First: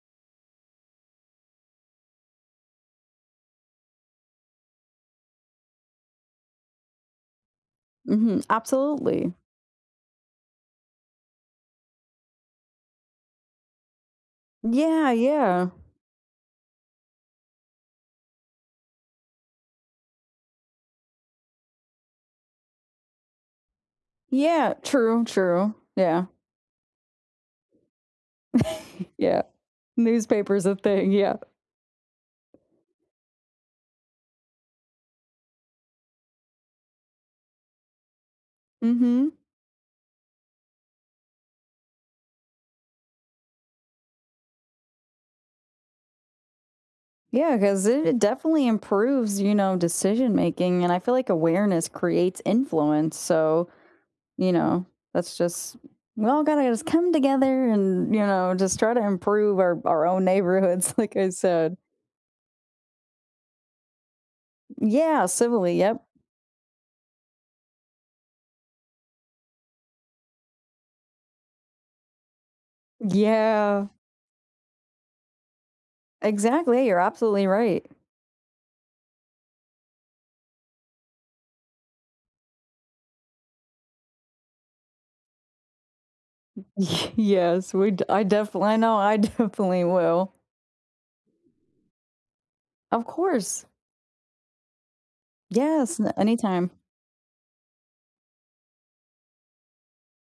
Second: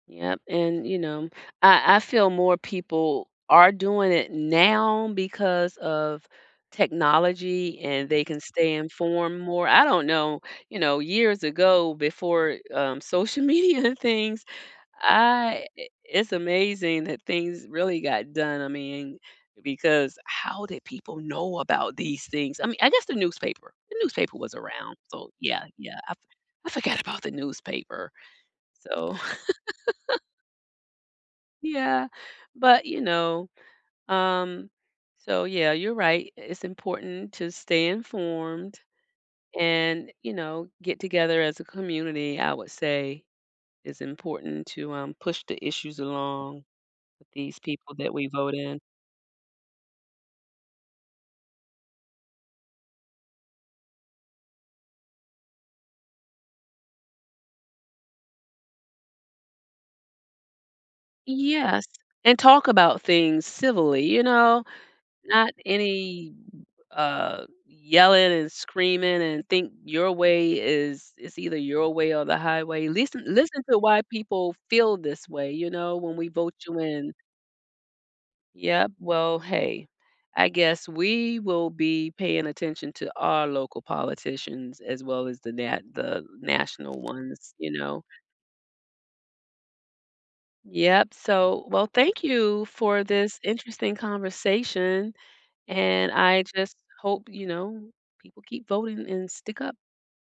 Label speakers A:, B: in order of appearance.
A: Yep and you know I I feel more people are doing it now because of technology and they can
B: Mhm.
A: stay
B: Absolutely.
A: informed more. I don't know, you know, years ago before, um, social media things
B: Yeah,
A: I
B: yeah.
A: i it's amazing that things really got done, I mean because how did people know about these things? I mea I guess the newspaper, the newspaper was
B: Yeah,
A: around,
B: true,
A: so yeah,
B: true.
A: yeah, I
B: Yeah.
A: for I forget about the newspaper, so
B: Yeah. Newspaper's a thing. Yeah.
A: Yeah, but you know, um, so yeah, you're right, it's important to stay informed
B: Mhm.
A: and, you know, get together as a community, I would say is important to, um, push the issues along with
B: Yeah,
A: these
B: 'cause
A: people that
B: it
A: we vote
B: definitely
A: in.
B: improves, you know, decision making. And I feel like awareness creates influence. So, you know, that's just "Well, gotta just come together and, you know, just try to improve our our own neighborhoods." like I said.
A: Yes, and talk about things civilly, you know,
B: Yeah,
A: not
B: civilly. Yup.
A: any, uh, yelling and screaming and think your way is is either your way or the highway. Listen listen to
B: Yeah.
A: why people feel this way, you know, when we vote you
B: Exactly, you're
A: in.
B: absolutely right.
A: Yup, well hey, I guess we will be paying attention to our local politicians as well as the na the
B: Y
A: national ones, you
B: yes. We d
A: know.
B: I defin I know, I definitely will.
A: Yup, so well, thank you for
B: Of
A: this
B: course.
A: interesting conversation
B: Yes.
A: and
B: Na
A: I
B: anytime.
A: just hope, you know, people keep voting and stick up.